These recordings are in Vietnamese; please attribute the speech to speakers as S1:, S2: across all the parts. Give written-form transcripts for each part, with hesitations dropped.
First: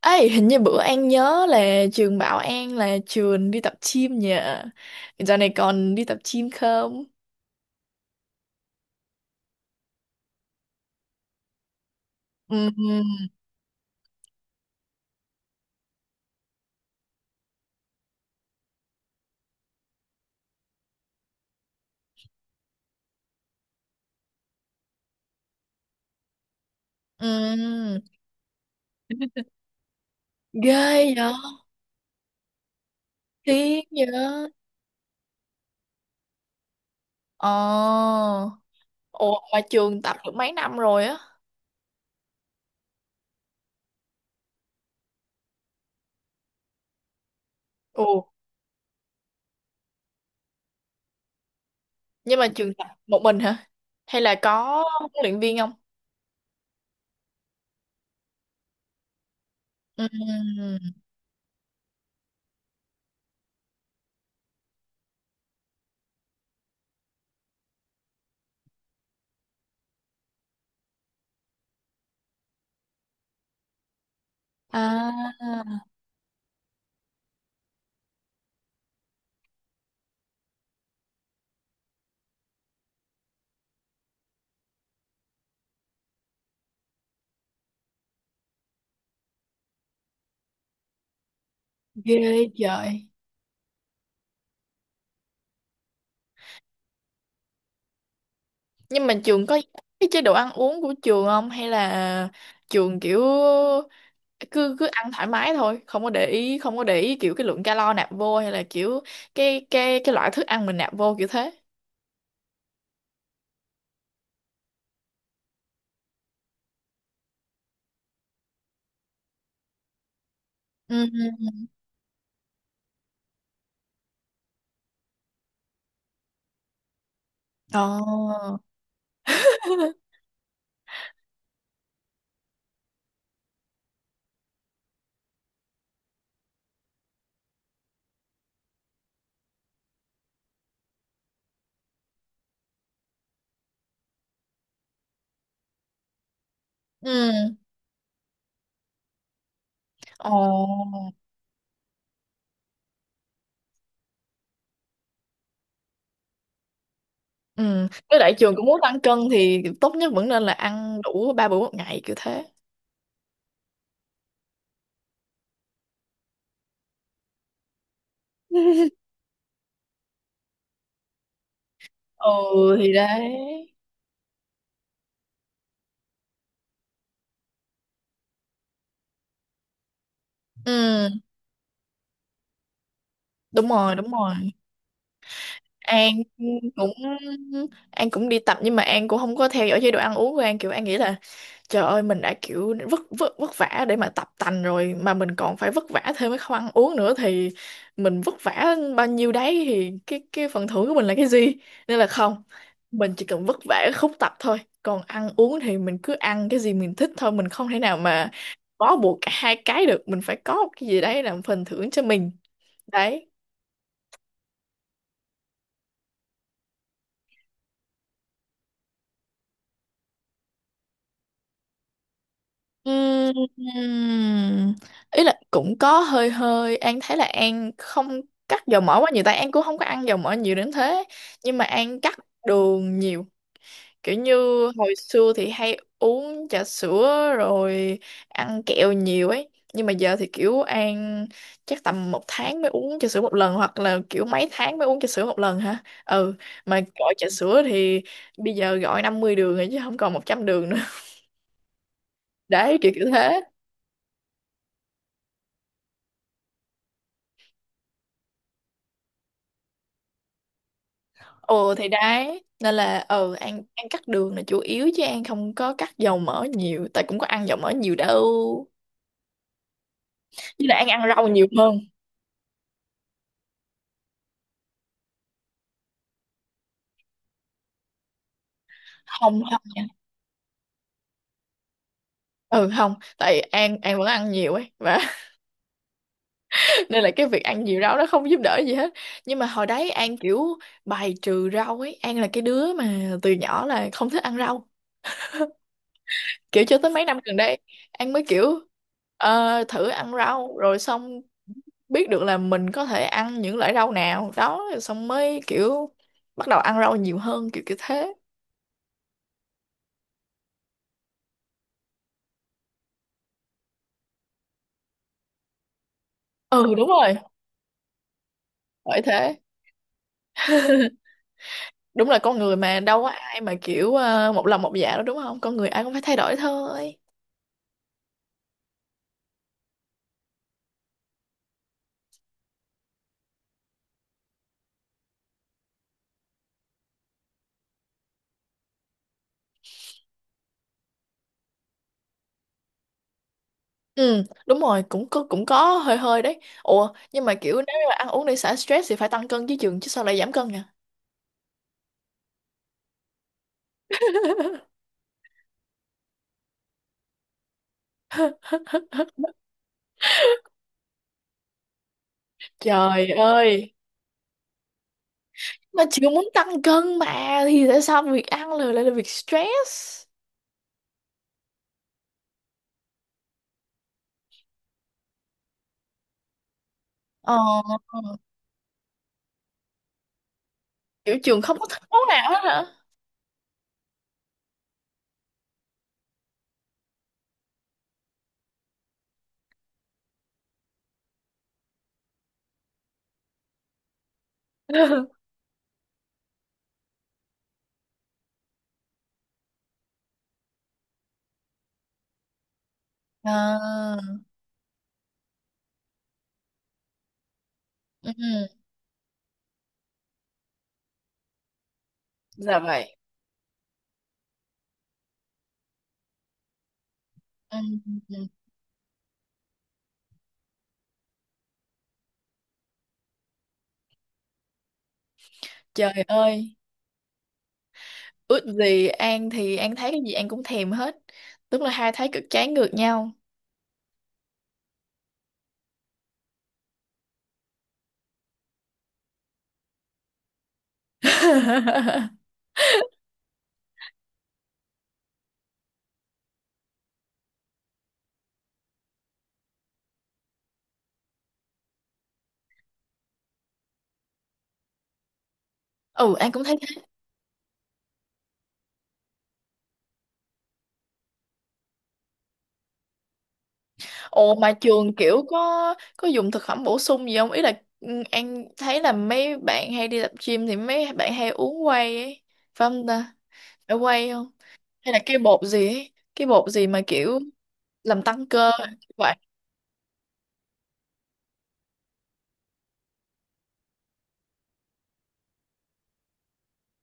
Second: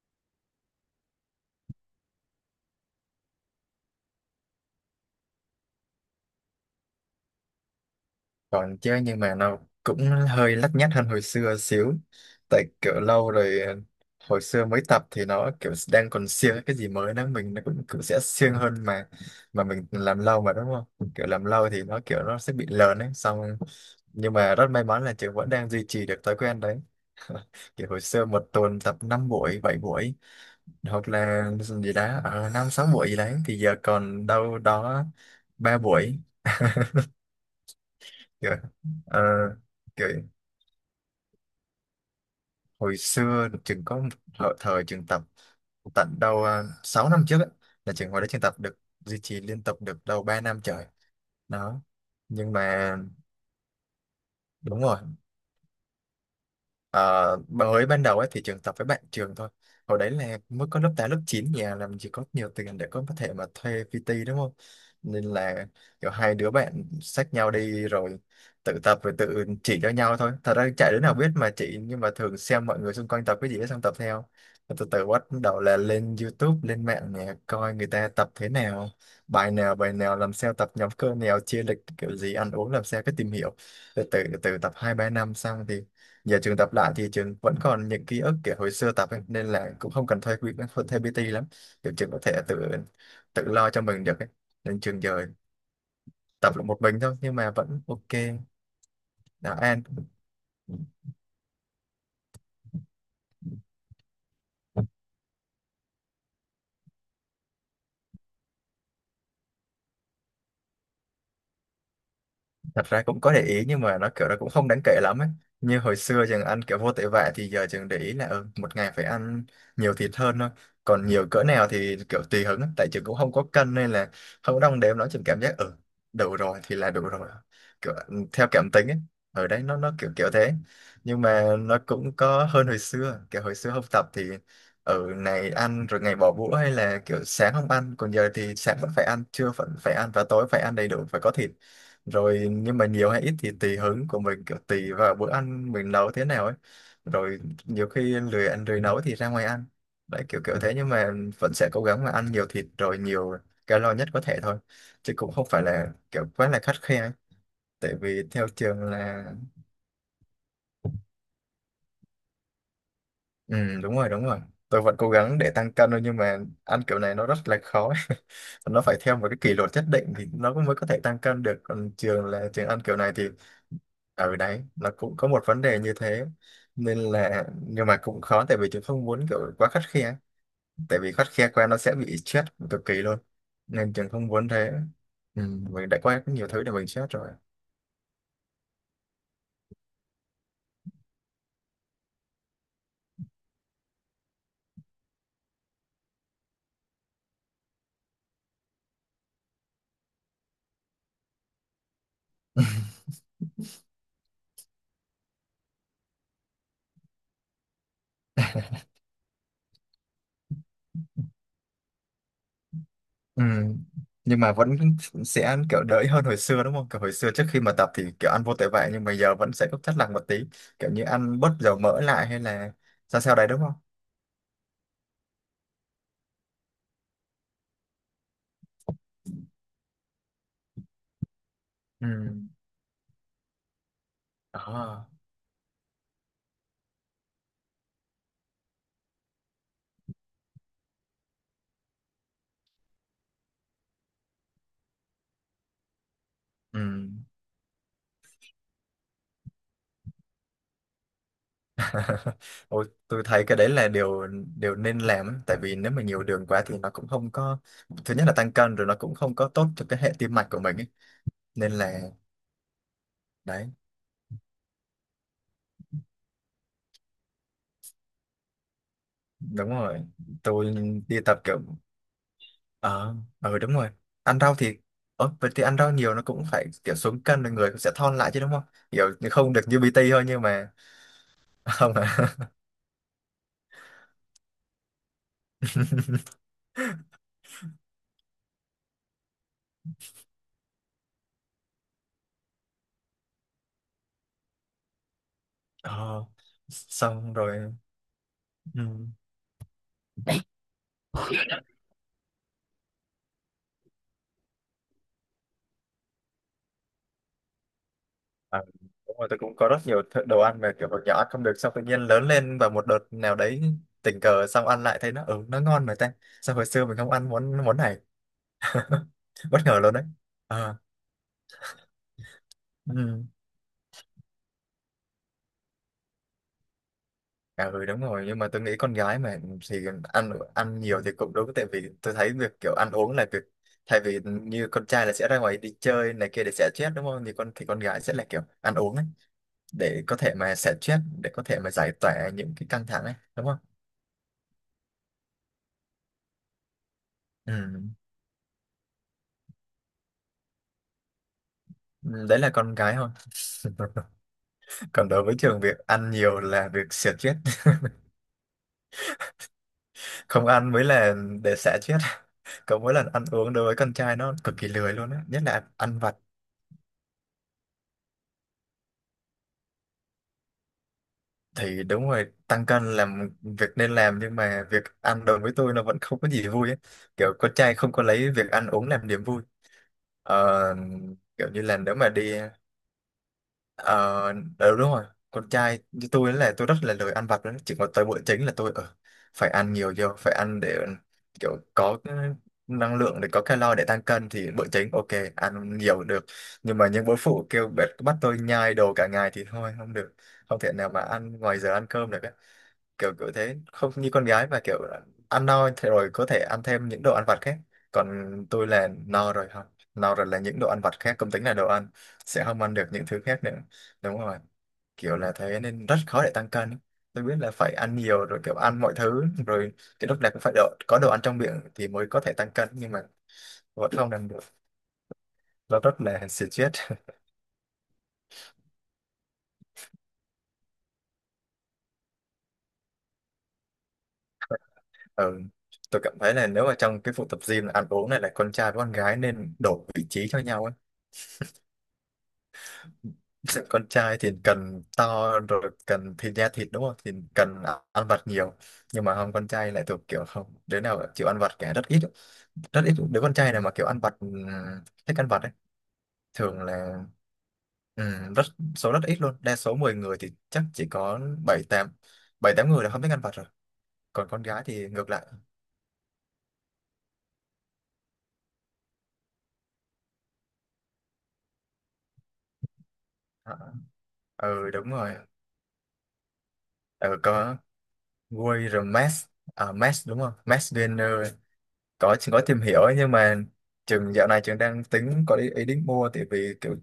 S1: Ấy hình như bữa An nhớ là trường bảo An là trường đi tập gym nhỉ. Giờ này còn đi tập gym không?
S2: Còn chứ, nhưng mà nó cũng hơi lắt nhắt hơn hồi xưa xíu.
S1: Ừ.
S2: Tại kiểu lâu rồi, hồi xưa mới tập thì nó kiểu đang còn siêng, cái gì mới đó mình nó cũng sẽ siêng hơn mà. Mà mình làm lâu mà đúng không, kiểu làm lâu thì nó kiểu nó sẽ bị lờn ấy. Xong nhưng mà rất may mắn là trường vẫn đang duy trì được thói quen đấy. Kiểu
S1: Ừ.
S2: hồi xưa một tuần tập 5 buổi 7 buổi, hoặc
S1: Ghê vậy.
S2: là gì đó ở 5 6 buổi gì đấy, thì giờ
S1: Tiếng vậy.
S2: còn đâu đó 3 buổi.
S1: Ờ.
S2: Kiểu, ờ,
S1: Ồ, mà trường
S2: kiểu
S1: tập được mấy năm rồi á?
S2: hồi xưa trường có một thời trường tập tận đâu 6 năm trước á, là
S1: Ồ.
S2: trường hồi đó trường tập được, duy trì liên tục được đâu 3 năm trời đó.
S1: Nhưng mà
S2: Nhưng
S1: trường tập
S2: mà
S1: một mình hả, hay là
S2: đúng
S1: có
S2: rồi,
S1: huấn luyện viên không?
S2: Ờ, mới ban đầu ấy thì trường tập với bạn trường thôi. Hồi đấy là mới
S1: Ừ.
S2: có lớp 8 lớp chín, nhà làm chỉ có nhiều tiền để có thể mà thuê PT đúng không, nên là kiểu hai đứa bạn xách nhau đi rồi tự tập, rồi tự chỉ cho nhau thôi. Thật ra chạy đứa nào biết mà chỉ, nhưng mà thường xem mọi người xung quanh tập cái gì ấy, xong tập theo. Rồi từ từ bắt
S1: À,
S2: đầu là lên YouTube lên mạng nè, coi người ta tập thế nào, bài nào bài nào làm sao, tập nhóm cơ nào, chia lịch kiểu gì, ăn uống làm sao, cái tìm hiểu từ từ. Từ tập hai ba năm xong thì giờ trường tập lại thì trường vẫn còn những ký ức kiểu hồi xưa tập ấy, nên là cũng không cần thuê quỹ, thuê PT lắm. Kiểu trường
S1: ghê.
S2: có thể tự
S1: Trời.
S2: tự lo cho mình được ấy. Nên trường giờ tập là một mình thôi nhưng mà vẫn ok.
S1: Nhưng mà trường
S2: Đã
S1: có
S2: an.
S1: cái chế độ ăn uống của trường không, hay là trường kiểu cứ cứ ăn thoải mái thôi, không có để ý, không có để ý kiểu cái lượng calo nạp vô, hay là kiểu cái loại thức ăn mình nạp vô kiểu thế?
S2: Thật ra cũng có để ý nhưng mà nó kiểu nó cũng không đáng kể lắm ấy. Như hồi xưa chừng ăn kiểu vô tội vạ, thì giờ chừng để ý là ừ, một ngày phải ăn nhiều thịt hơn thôi.
S1: Ừ,
S2: Còn nhiều cỡ
S1: ừ.
S2: nào thì kiểu tùy hứng ấy. Tại chừng cũng không có cân nên là không có đong đếm, nó chừng cảm giác ừ đủ rồi thì là đủ rồi. Kiểu ừ, theo
S1: Ồ.
S2: cảm tính ấy, ở đấy nó kiểu kiểu thế. Nhưng mà nó cũng có hơn hồi xưa, kiểu hồi xưa học tập thì ở ngày ăn rồi ngày bỏ bữa, hay là kiểu sáng không ăn. Còn giờ thì sáng vẫn phải ăn, trưa vẫn phải ăn, và tối phải ăn đầy đủ, phải có thịt rồi. Nhưng mà nhiều hay ít thì tùy hứng của mình, kiểu tùy vào bữa ăn mình nấu thế nào ấy.
S1: Ừ.
S2: Rồi nhiều khi lười ăn lười nấu thì ra ngoài ăn. Đấy, kiểu kiểu thế. Nhưng
S1: Ồ.
S2: mà vẫn sẽ cố gắng là ăn nhiều thịt rồi nhiều calo nhất có thể thôi, chứ cũng không phải là kiểu quá là khắt khe ấy.
S1: Ừ,
S2: Tại
S1: với
S2: vì
S1: lại
S2: theo
S1: trường cũng muốn
S2: trường
S1: tăng cân
S2: là
S1: thì tốt nhất vẫn nên là ăn đủ ba bữa một ngày kiểu thế.
S2: ừ đúng rồi đúng rồi, tôi vẫn cố gắng để tăng cân thôi, nhưng mà ăn kiểu này nó rất là khó ấy. Nó phải theo một cái kỷ luật nhất định thì nó mới có thể tăng cân được. Còn trường
S1: Ừ,
S2: là trường ăn
S1: thì
S2: kiểu này thì
S1: đấy.
S2: ở đấy nó cũng có một vấn đề như thế. Nên là, nhưng mà cũng khó, tại vì trường không muốn kiểu quá khắt khe. Tại vì
S1: Ừ,
S2: khắt khe quá nó sẽ bị stress cực kỳ luôn,
S1: đúng
S2: nên
S1: rồi,
S2: trường
S1: đúng
S2: không muốn
S1: rồi.
S2: thế. Ừ, mình đã
S1: An
S2: có nhiều thứ để mình
S1: cũng
S2: stress rồi.
S1: An cũng đi tập, nhưng mà An cũng không có theo dõi chế độ ăn uống của An. Kiểu An nghĩ là trời ơi, mình đã kiểu vất vất vất vả để mà tập tành rồi, mà mình còn phải vất vả thêm cái không ăn uống nữa thì mình vất vả bao nhiêu đấy thì cái phần thưởng của mình là cái gì? Nên là không, mình chỉ cần vất vả ở khúc tập thôi, còn ăn uống thì mình cứ ăn cái gì mình thích thôi. Mình không thể nào mà bó buộc cả hai cái được, mình phải có một cái gì đấy làm phần thưởng cho mình. Đấy.
S2: Ừ. Nhưng mà vẫn sẽ kiểu đỡ hơn hồi xưa đúng không, kiểu hồi xưa trước khi mà tập thì kiểu ăn vô tội vạ, nhưng mà giờ vẫn sẽ có chất lặng một tí, kiểu như ăn bớt dầu mỡ lại, hay là sao sao đấy đúng không.
S1: Ừm, Ý là cũng có hơi hơi, An thấy là An không cắt dầu mỡ quá nhiều, tại An cũng không có ăn dầu mỡ nhiều đến thế, nhưng mà An
S2: Ừ.
S1: cắt đường nhiều. Kiểu như hồi
S2: Đó.
S1: xưa thì hay uống trà sữa rồi ăn kẹo nhiều ấy, nhưng mà giờ thì kiểu An chắc tầm một tháng mới uống trà sữa một lần, hoặc là kiểu mấy tháng mới uống trà sữa một lần. Hả? Ừ. Mà
S2: Ừ.
S1: gọi trà sữa thì bây giờ gọi 50 đường rồi, chứ không còn 100 đường nữa. Đấy,
S2: Ôi,
S1: kiểu kiểu
S2: tôi
S1: thế.
S2: thấy cái đấy là điều điều nên làm ấy. Tại vì nếu mà nhiều đường quá thì nó cũng không có, thứ nhất là tăng cân, rồi nó cũng không có tốt cho cái hệ tim mạch của mình ấy. Nên
S1: Ừ, thì
S2: là
S1: đấy, nên là ừ, An
S2: đấy,
S1: An cắt đường là chủ yếu, chứ An không có cắt dầu mỡ nhiều, tại cũng có ăn dầu mỡ nhiều đâu.
S2: đúng rồi, tôi
S1: Với lại An ăn
S2: đi
S1: rau
S2: tập
S1: nhiều
S2: kiểu
S1: hơn.
S2: ờ ờ đúng rồi, ăn rau thì ờ vậy thì ăn rau nhiều nó cũng phải kiểu xuống cân rồi, người cũng sẽ thon lại chứ đúng không. Kiểu
S1: Không,
S2: không được
S1: không
S2: như
S1: nha.
S2: BT thôi, nhưng mà không à.
S1: Ừ, không, tại An vẫn ăn nhiều ấy và nên là cái việc ăn nhiều rau nó không giúp đỡ gì hết. Nhưng mà hồi đấy An kiểu bài trừ rau ấy, An là cái đứa mà từ nhỏ là không thích ăn rau,
S2: Ờ,
S1: kiểu cho tới mấy năm
S2: xong
S1: gần đây
S2: rồi.
S1: An mới kiểu
S2: Ừ.
S1: thử ăn rau, rồi xong biết được là mình có thể ăn những loại rau nào đó, xong mới kiểu bắt đầu ăn rau nhiều hơn kiểu kiểu thế.
S2: À, đúng rồi, tôi cũng có rất nhiều đồ ăn mà kiểu hồi nhỏ ăn không được, xong tự nhiên lớn lên và một đợt nào đấy tình cờ xong ăn lại thấy nó ừ nó ngon mà ta, sao hồi
S1: Ừ,
S2: xưa
S1: đúng
S2: mình không
S1: rồi.
S2: ăn món món này.
S1: Bởi thế.
S2: Bất ngờ luôn đấy. À,
S1: Đúng là con người mà đâu có
S2: ừ.
S1: ai mà kiểu một lòng một dạ đâu, đúng không? Con người ai cũng phải thay đổi thôi.
S2: À ừ đúng rồi, nhưng mà tôi nghĩ con gái mà thì ăn ăn nhiều thì cũng đúng. Tại vì tôi thấy việc kiểu ăn uống là việc, thay vì như con trai là sẽ ra ngoài đi chơi này kia để xả stress đúng không, thì con gái sẽ là kiểu ăn uống ấy, để có thể mà xả stress, để có thể mà giải tỏa những cái căng thẳng ấy đúng không.
S1: Ừ, đúng rồi, cũng có, cũng có hơi hơi đấy. Ủa, nhưng mà kiểu nếu như
S2: Ừ.
S1: mà ăn uống để xả stress thì phải tăng cân chứ, chừng chứ sao lại giảm cân nhỉ?
S2: Ừ, đấy là con gái thôi. Còn đối với trường việc ăn nhiều là việc xỉa chết, không ăn mới là để xả chết. Còn mỗi
S1: Trời
S2: lần ăn uống đối
S1: ơi.
S2: với con trai nó cực kỳ lười luôn á, nhất là
S1: Mà
S2: ăn
S1: chưa
S2: vặt.
S1: muốn tăng cân mà thì tại sao việc ăn là lại là việc stress?
S2: Thì đúng rồi, tăng cân là một việc nên làm, nhưng mà việc ăn đối với tôi nó vẫn không có gì vui ấy. Kiểu
S1: Ờ,
S2: con trai không có lấy việc ăn uống làm niềm vui. Ờ,
S1: kiểu trường
S2: kiểu
S1: không
S2: như
S1: có
S2: là
S1: thích
S2: nếu
S1: món
S2: mà
S1: nào
S2: đi,
S1: hết hả?
S2: Ờ, ừ, đúng rồi, con trai như tôi là tôi rất là lười ăn vặt đó. Chỉ có tới bữa chính là tôi ờ, phải ăn nhiều vô, phải ăn để kiểu có cái năng lượng, để có calo để tăng cân, thì bữa chính ok ăn nhiều được. Nhưng mà những bữa phụ kêu bắt bắt tôi nhai đồ cả ngày thì thôi không được, không thể nào mà ăn ngoài giờ ăn cơm được. Kiểu kiểu thế, không
S1: À.
S2: như con gái mà kiểu à, ăn no thì rồi có thể ăn thêm những đồ ăn vặt khác. Còn
S1: Ừ.
S2: tôi là no rồi, không, no rồi là những đồ ăn vặt khác không tính là đồ ăn, sẽ
S1: Dạ
S2: không ăn được
S1: vậy.
S2: những thứ khác nữa. Đúng rồi, kiểu là thế nên rất khó để tăng cân. Tôi biết là
S1: Ừ,
S2: phải ăn
S1: ừ.
S2: nhiều rồi, kiểu ăn mọi thứ rồi, cái lúc này cũng phải có đồ ăn trong miệng thì mới có thể tăng cân, nhưng mà vẫn không làm được. Nó rất
S1: Trời
S2: là
S1: ơi,
S2: stress.
S1: ước gì. An thì An thấy cái gì An cũng thèm hết. Tức là hai thấy cực trái ngược nhau.
S2: Ừ. Tôi cảm thấy là nếu mà trong cái vụ tập gym là ăn uống này, là con trai với con gái nên đổi vị trí cho nhau ấy. Con trai thì cần to rồi, cần thịt thịt đúng không, thì cần ăn vặt nhiều. Nhưng mà không, con trai lại thuộc kiểu không đứa nào chịu ăn vặt cả, rất ít, rất ít đứa con trai nào mà kiểu ăn vặt thích ăn vặt ấy.
S1: Ừ, An cũng thấy
S2: Thường
S1: thế.
S2: là rất số rất ít luôn. Đa số 10 người thì chắc chỉ có bảy tám bảy tám người là không thích ăn vặt rồi. Còn
S1: Ồ,
S2: con
S1: mà
S2: gái thì
S1: trường
S2: ngược
S1: kiểu
S2: lại.
S1: có dùng thực phẩm bổ sung gì không? Ý là An thấy là mấy bạn hay đi tập gym thì mấy bạn hay uống whey ấy. Phải không ta?
S2: Ờ,
S1: Phải whey không?
S2: ờ, ừ đúng
S1: Hay là
S2: rồi.
S1: cái bột gì ấy? Cái bột gì mà
S2: Ừ,
S1: kiểu
S2: có
S1: làm tăng cơ
S2: Guy rồi
S1: vậy?
S2: Max, à, Max đúng không, Max Gainer, có tìm hiểu ấy, nhưng mà trường dạo này trường đang tính có ý định mua. Tại vì kiểu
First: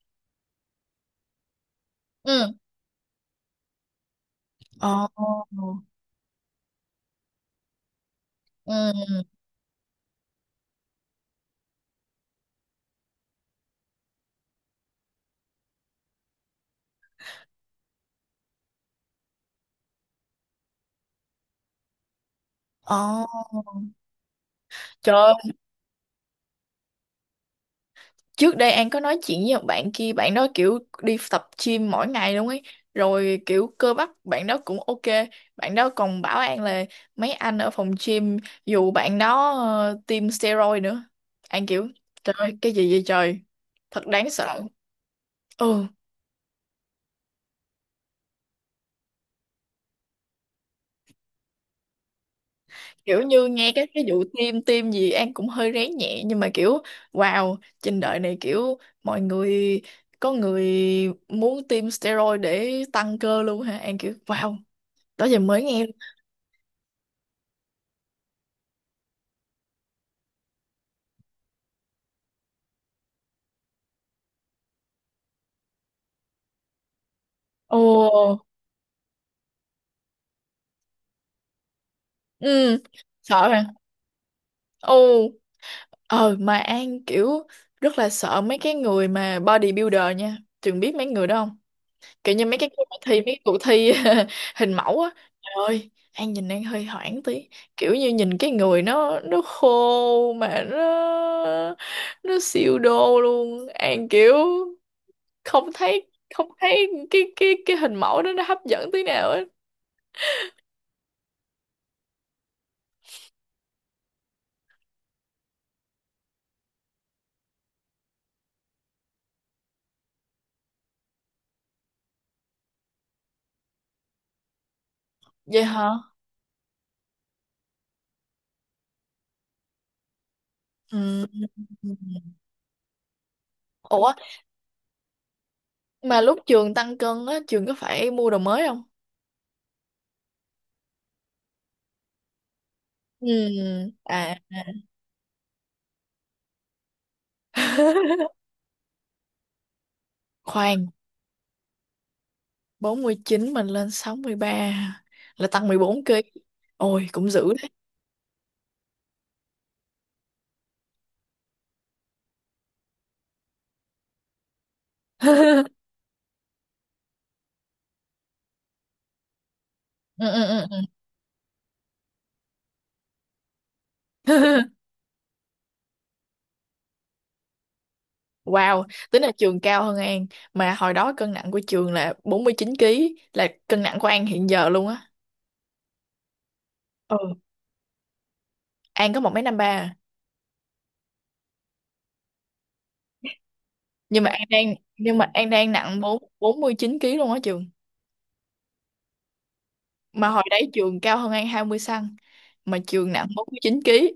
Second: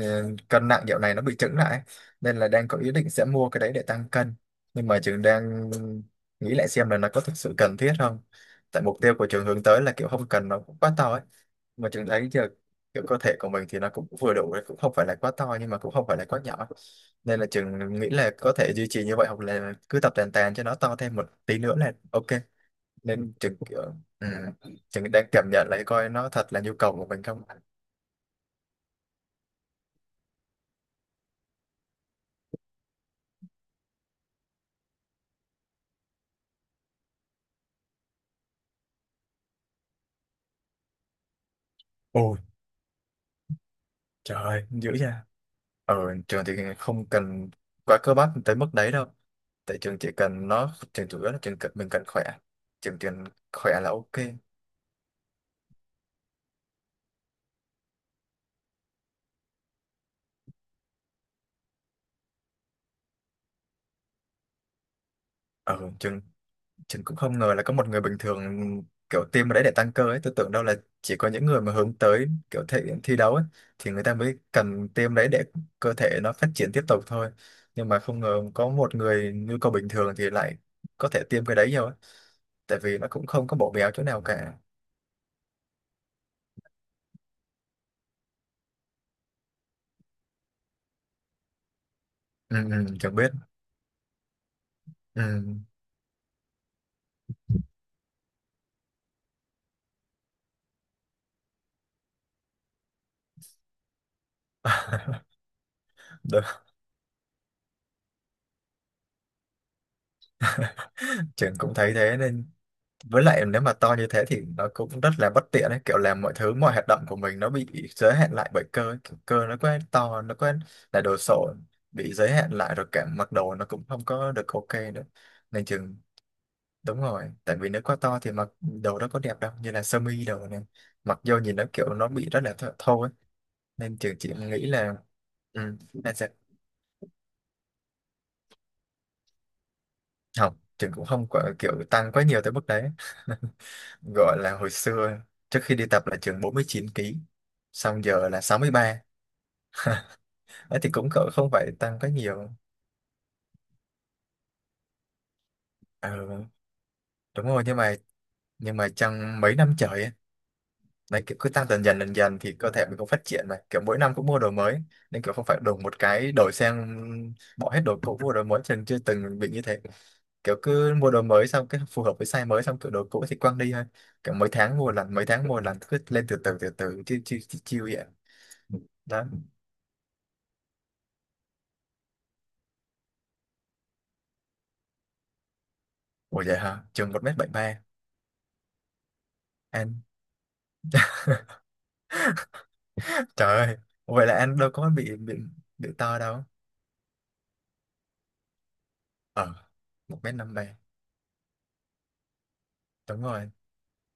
S2: ờ, cân nặng dạo này nó bị chững lại ấy. Nên là
S1: Ừ.
S2: đang có ý định sẽ mua cái đấy để tăng cân. Nhưng mà trường đang
S1: Ồ.
S2: nghĩ lại xem là nó có thực sự cần thiết không. Tại mục tiêu
S1: Ừ.
S2: của trường hướng tới là kiểu không cần nó cũng quá to ấy. Mà trường thấy giờ kiểu cơ thể của mình thì nó cũng vừa đủ đấy, cũng không phải là quá to, nhưng mà cũng không phải là quá nhỏ. Nên là trường nghĩ là có thể duy trì như vậy, hoặc là cứ tập tàn tàn cho nó to thêm một tí nữa là ok.
S1: Ồ,
S2: Nên chừng kiểu ừ, chừng
S1: trời
S2: đang
S1: ơi,
S2: cảm nhận lại coi nó thật là nhu cầu của mình không.
S1: trước đây An có nói chuyện với một bạn kia, bạn đó kiểu đi tập gym mỗi ngày luôn ấy, rồi kiểu cơ bắp bạn đó cũng ok. Bạn đó còn bảo An là mấy anh ở phòng gym dù bạn đó tiêm steroid nữa. An kiểu trời
S2: Ôi
S1: ơi, cái gì vậy trời, thật đáng
S2: trời
S1: sợ.
S2: ơi, dữ nha.
S1: Ừ.
S2: Ở trường thì không cần quá cơ bắp tới mức đấy đâu. Tại trường chỉ cần nó, trường chủ yếu là trường cần mình cần khỏe, trường
S1: Kiểu
S2: cần
S1: như nghe
S2: khỏe
S1: các
S2: là
S1: cái vụ
S2: ok.
S1: tiêm tiêm gì An cũng hơi rén nhẹ, nhưng mà kiểu wow, trên đời này kiểu mọi người, có người muốn tiêm steroid để tăng cơ luôn hả? An kiểu wow, đó giờ mới
S2: Ở
S1: nghe.
S2: trường ฉัcũng không ngờ là có một người bình thường kiểu tiêm vào đấy để tăng cơ ấy. Tôi tưởng đâu là chỉ có những người mà hướng tới kiểu thể thi đấu ấy, thì người ta mới cần tiêm đấy để cơ thể nó phát triển tiếp tục thôi. Nhưng mà không ngờ
S1: Ồ.
S2: có một người nhu cầu bình thường thì lại có thể tiêm cái đấy nhiều ấy.
S1: Ừ.
S2: Tại vì nó cũng không
S1: Sợ
S2: có
S1: hả.
S2: bổ béo chỗ nào cả.
S1: Ồ. Ờ, mà An kiểu rất là sợ mấy cái người mà bodybuilder nha. Trường biết mấy người đó không? Kiểu như
S2: Ừ,
S1: mấy cái
S2: ừ,
S1: bài thi,
S2: chẳng
S1: mấy
S2: biết.
S1: cái cuộc thi hình mẫu á.
S2: Ừ.
S1: Trời ơi, An nhìn An hơi hoảng tí, kiểu như nhìn cái người nó khô mà nó siêu đô luôn. An kiểu không thấy,
S2: Đúng.
S1: không thấy cái hình mẫu đó nó hấp dẫn tí nào á.
S2: Trường cũng thấy thế, nên với lại nếu mà to như thế thì nó cũng rất là bất tiện ấy, kiểu làm mọi thứ, mọi hoạt động của mình nó bị giới hạn lại bởi cơ ấy. Kiểu cơ nó quá to, nó quá là đồ sộ, bị giới hạn lại, rồi cả mặc đồ nó cũng không có được ok nữa
S1: Vậy
S2: nên
S1: hả.
S2: chừng đúng rồi, tại vì nếu quá to thì mặc đồ đó có đẹp đâu, như là sơ mi đồ này mặc
S1: Ừ.
S2: vô nhìn nó kiểu nó bị rất là thô ấy, nên
S1: Ủa
S2: trường chỉ nghĩ là ừ, nên
S1: mà
S2: sẽ
S1: lúc trường tăng cân á, trường có phải mua đồ mới không?
S2: không. Trường cũng không có kiểu tăng quá nhiều tới mức đấy.
S1: Ừ. À.
S2: Gọi là hồi xưa trước khi đi tập là chừng 49 ký, xong giờ là 63, ấy thì
S1: Khoan,
S2: cũng cỡ không phải tăng quá nhiều.
S1: 49 mình lên 63 là tăng 14 ký.
S2: Ừ,
S1: Ôi cũng dữ
S2: đúng rồi,
S1: đấy.
S2: nhưng mà trong mấy năm trời ấy, đấy kiểu cứ tăng dần dần dần dần thì cơ thể mình cũng phát triển, mà kiểu mỗi năm cũng mua đồ mới, nên kiểu không phải đùng một cái đổi sang bỏ hết đồ cũ mua đồ mới, chừng chưa từng bị như thế.
S1: Ừ, ừ,
S2: Kiểu
S1: ừ. Ừ.
S2: cứ mua đồ mới xong cái phù hợp với size mới, xong kiểu đồ cũ thì quăng đi thôi. Kiểu mấy tháng mua lần, mấy tháng mua lần, cứ lên từ từ chiêu chiêu chiêu chiêu vậy
S1: Wow, tính
S2: đó.
S1: là trường cao hơn An, mà hồi đó cân nặng của trường là 49 ký là cân nặng của An hiện giờ luôn á.
S2: Ủa vậy hả? Trường
S1: Ừ,
S2: một mét bảy ba.
S1: An có một mấy năm ba à.
S2: Anh trời ơi,
S1: Nhưng
S2: vậy
S1: mà
S2: là anh đâu có
S1: An đang
S2: bị
S1: nặng
S2: to
S1: 4
S2: đâu.
S1: 49 kg luôn á trường.
S2: Ờ, một
S1: Mà
S2: mét
S1: hồi
S2: năm ba.
S1: đấy trường cao hơn An 20 cm mà trường
S2: Đúng
S1: nặng
S2: rồi,
S1: 49 ký.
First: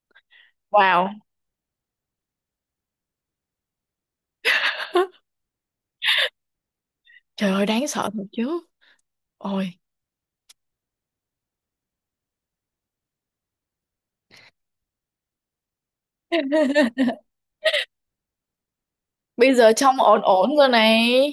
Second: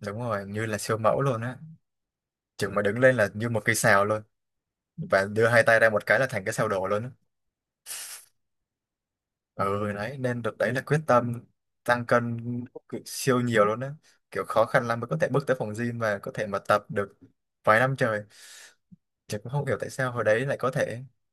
S2: đúng rồi, như là siêu
S1: Wow.
S2: mẫu luôn á. Trường mà đứng lên là như một cây sào luôn, và đưa hai tay ra một cái là thành cái sào đổ luôn á.
S1: Trời ơi đáng sợ thật chứ. Ôi.
S2: Ừ đấy, nên được đấy là quyết tâm tăng cân siêu nhiều luôn á. Kiểu khó khăn lắm mới có thể bước tới phòng gym và có thể mà tập được vài năm trời. Chứ cũng
S1: Bây
S2: không
S1: giờ
S2: hiểu tại
S1: trông
S2: sao
S1: ổn
S2: hồi đấy
S1: ổn
S2: lại
S1: rồi
S2: có thể.
S1: này.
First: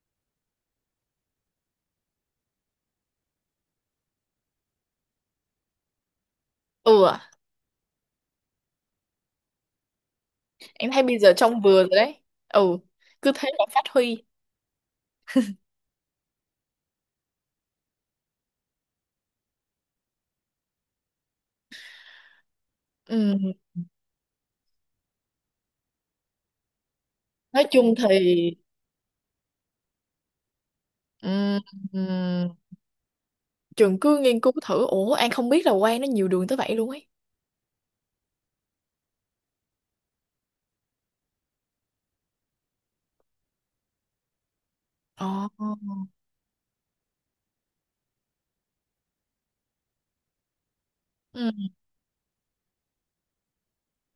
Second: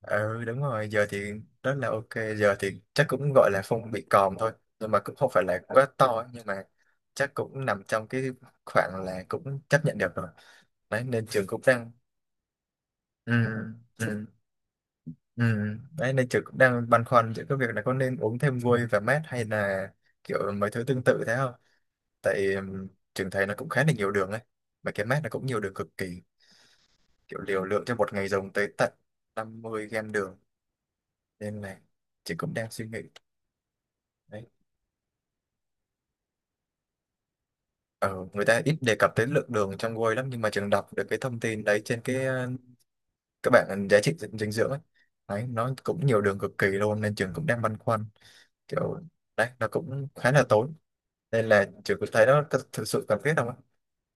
S2: Ừ đúng rồi, giờ thì rất là ok. Giờ thì chắc cũng gọi là phông bị còm thôi, nhưng mà cũng không phải là quá to ấy, nhưng mà
S1: Ừ. À,
S2: chắc cũng nằm trong cái khoảng là cũng chấp nhận được rồi.
S1: em thấy
S2: Đấy
S1: bây
S2: nên
S1: giờ
S2: trường
S1: trong
S2: cũng
S1: vừa rồi
S2: đang
S1: đấy ừ, cứ
S2: ừ,
S1: thế mà phát huy.
S2: ừ, ừ. Đấy nên trường cũng đang băn khoăn giữa cái việc là có nên uống thêm vôi và mát hay là kiểu mấy thứ tương tự thế không. Tại trường
S1: Ừ.
S2: thấy nó cũng khá là nhiều đường ấy, mà cái mát nó cũng nhiều đường cực kỳ, kiểu
S1: Nói
S2: liều lượng
S1: chung
S2: cho
S1: thì
S2: một ngày dùng tới tận 50 gram đường,
S1: ừm,
S2: nên là trường
S1: ừm,
S2: cũng đang suy nghĩ
S1: trường cứ nghiên
S2: đấy.
S1: cứu thử. Ủa, An không biết là Quang nó nhiều đường tới vậy luôn ấy.
S2: Ờ, người ta ít đề cập tới lượng đường trong whey lắm, nhưng mà trường đọc được cái thông tin đấy trên cái các bạn giá trị dinh dinh dưỡng ấy.
S1: Ồ.
S2: Đấy nó cũng nhiều đường cực kỳ luôn, nên trường cũng đang băn khoăn kiểu đấy nó cũng khá là tốn, nên
S1: Ừ.
S2: là trường cũng thấy nó có thực sự cần thiết không ạ.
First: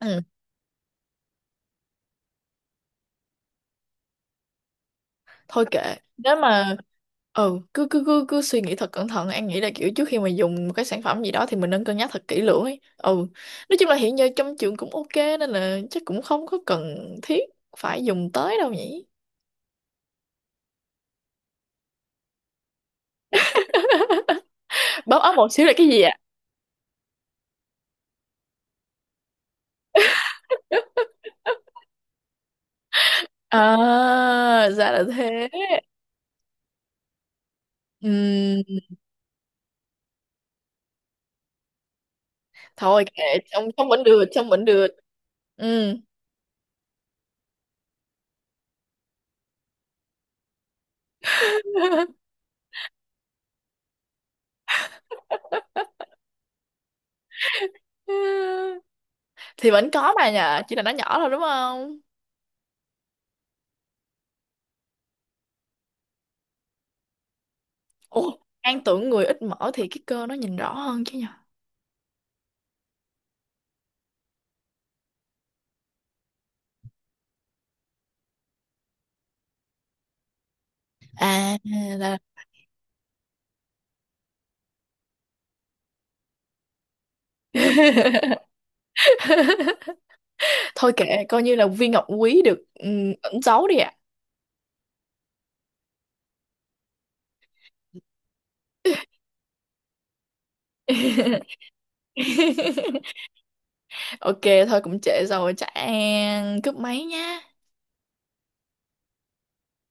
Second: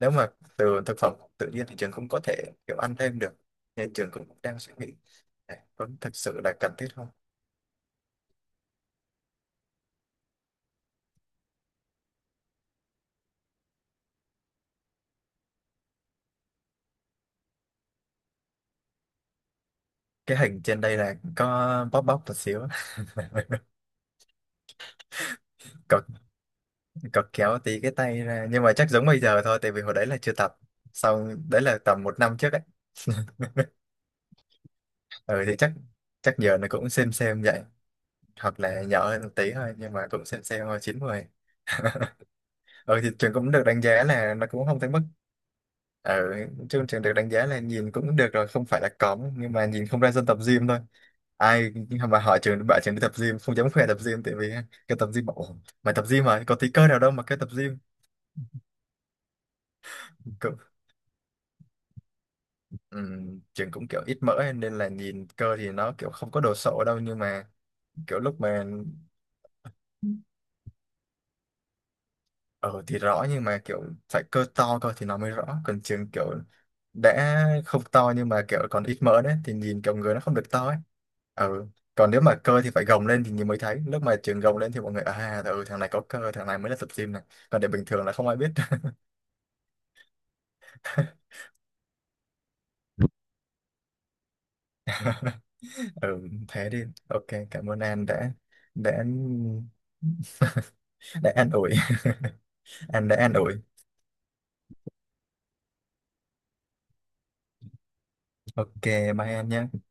S2: Nếu mà từ thực phẩm tự nhiên thì trường cũng có thể kiểu ăn thêm được, nên trường cũng đang suy nghĩ đấy,
S1: Thôi
S2: có
S1: kệ,
S2: thực
S1: nếu
S2: sự là cần
S1: mà
S2: thiết không.
S1: ừ, cứ cứ cứ cứ suy nghĩ thật cẩn thận. An nghĩ là kiểu trước khi mà dùng một cái sản phẩm gì đó thì mình nên cân nhắc thật kỹ lưỡng ấy. Ừ, nói chung là hiện giờ trong trường cũng ok, nên là chắc cũng không có cần thiết phải dùng tới đâu nhỉ.
S2: Cái hình trên đây là có bóp bóp một xíu,
S1: Bóp ấm một xíu là cái gì?
S2: còn cọc kéo tí cái tay ra, nhưng mà chắc giống bây giờ thôi, tại vì hồi đấy là chưa tập. Xong đấy là tầm một năm trước ấy.
S1: À, ra là
S2: Ừ
S1: thế.
S2: thì chắc chắc giờ nó cũng xem vậy, hoặc
S1: Ừm,
S2: là nhỏ hơn một tí thôi, nhưng mà cũng xem thôi chín mười. Ừ
S1: Thôi
S2: thì
S1: kệ,
S2: trường cũng được
S1: trông
S2: đánh
S1: trông vẫn
S2: giá
S1: được,
S2: là nó
S1: trông vẫn
S2: cũng không
S1: được.
S2: tới mức
S1: Ừ.
S2: ừ, trường trường được đánh giá là nhìn cũng được rồi, không phải là cóng, nhưng mà nhìn không ra dân tập gym thôi. Ai mà hỏi trường, bảo trường đi tập gym không dám khoe tập gym, tại vì cái tập gym bảo "Ủa, mày tập gym mà có tí cơ nào đâu" mà cái tập gym
S1: Thì vẫn có mà nhờ, chỉ là nó nhỏ thôi đúng không?
S2: ừm, trường cũng kiểu ít mỡ ấy, nên là nhìn cơ thì nó kiểu không có đồ sộ đâu, nhưng mà kiểu
S1: Ủa,
S2: lúc mà
S1: An tưởng người ít mỡ thì cái cơ nó nhìn rõ hơn chứ nhờ.
S2: ở thì rõ, nhưng mà kiểu phải cơ to, cơ thì nó mới rõ, còn trường kiểu đã không to nhưng mà kiểu còn ít mỡ đấy thì nhìn kiểu người nó không được to ấy.
S1: À,
S2: Ừ. Còn
S1: là...
S2: nếu mà cơ thì phải gồng lên thì nhìn mới thấy, lúc mà trường gồng lên thì mọi người à ừ, thằng này có cơ, thằng này mới là tập gym này, còn để bình thường là không ai biết.
S1: Thôi kệ, coi như là viên ngọc quý được ẩn giấu đi ạ.
S2: Ừ thế đi ok, cảm ơn An đã đã đã an ủi. An đã an ủi.
S1: Ok, thôi cũng trễ rồi, chắc An cúp máy nha.
S2: Ok, bye em nhé.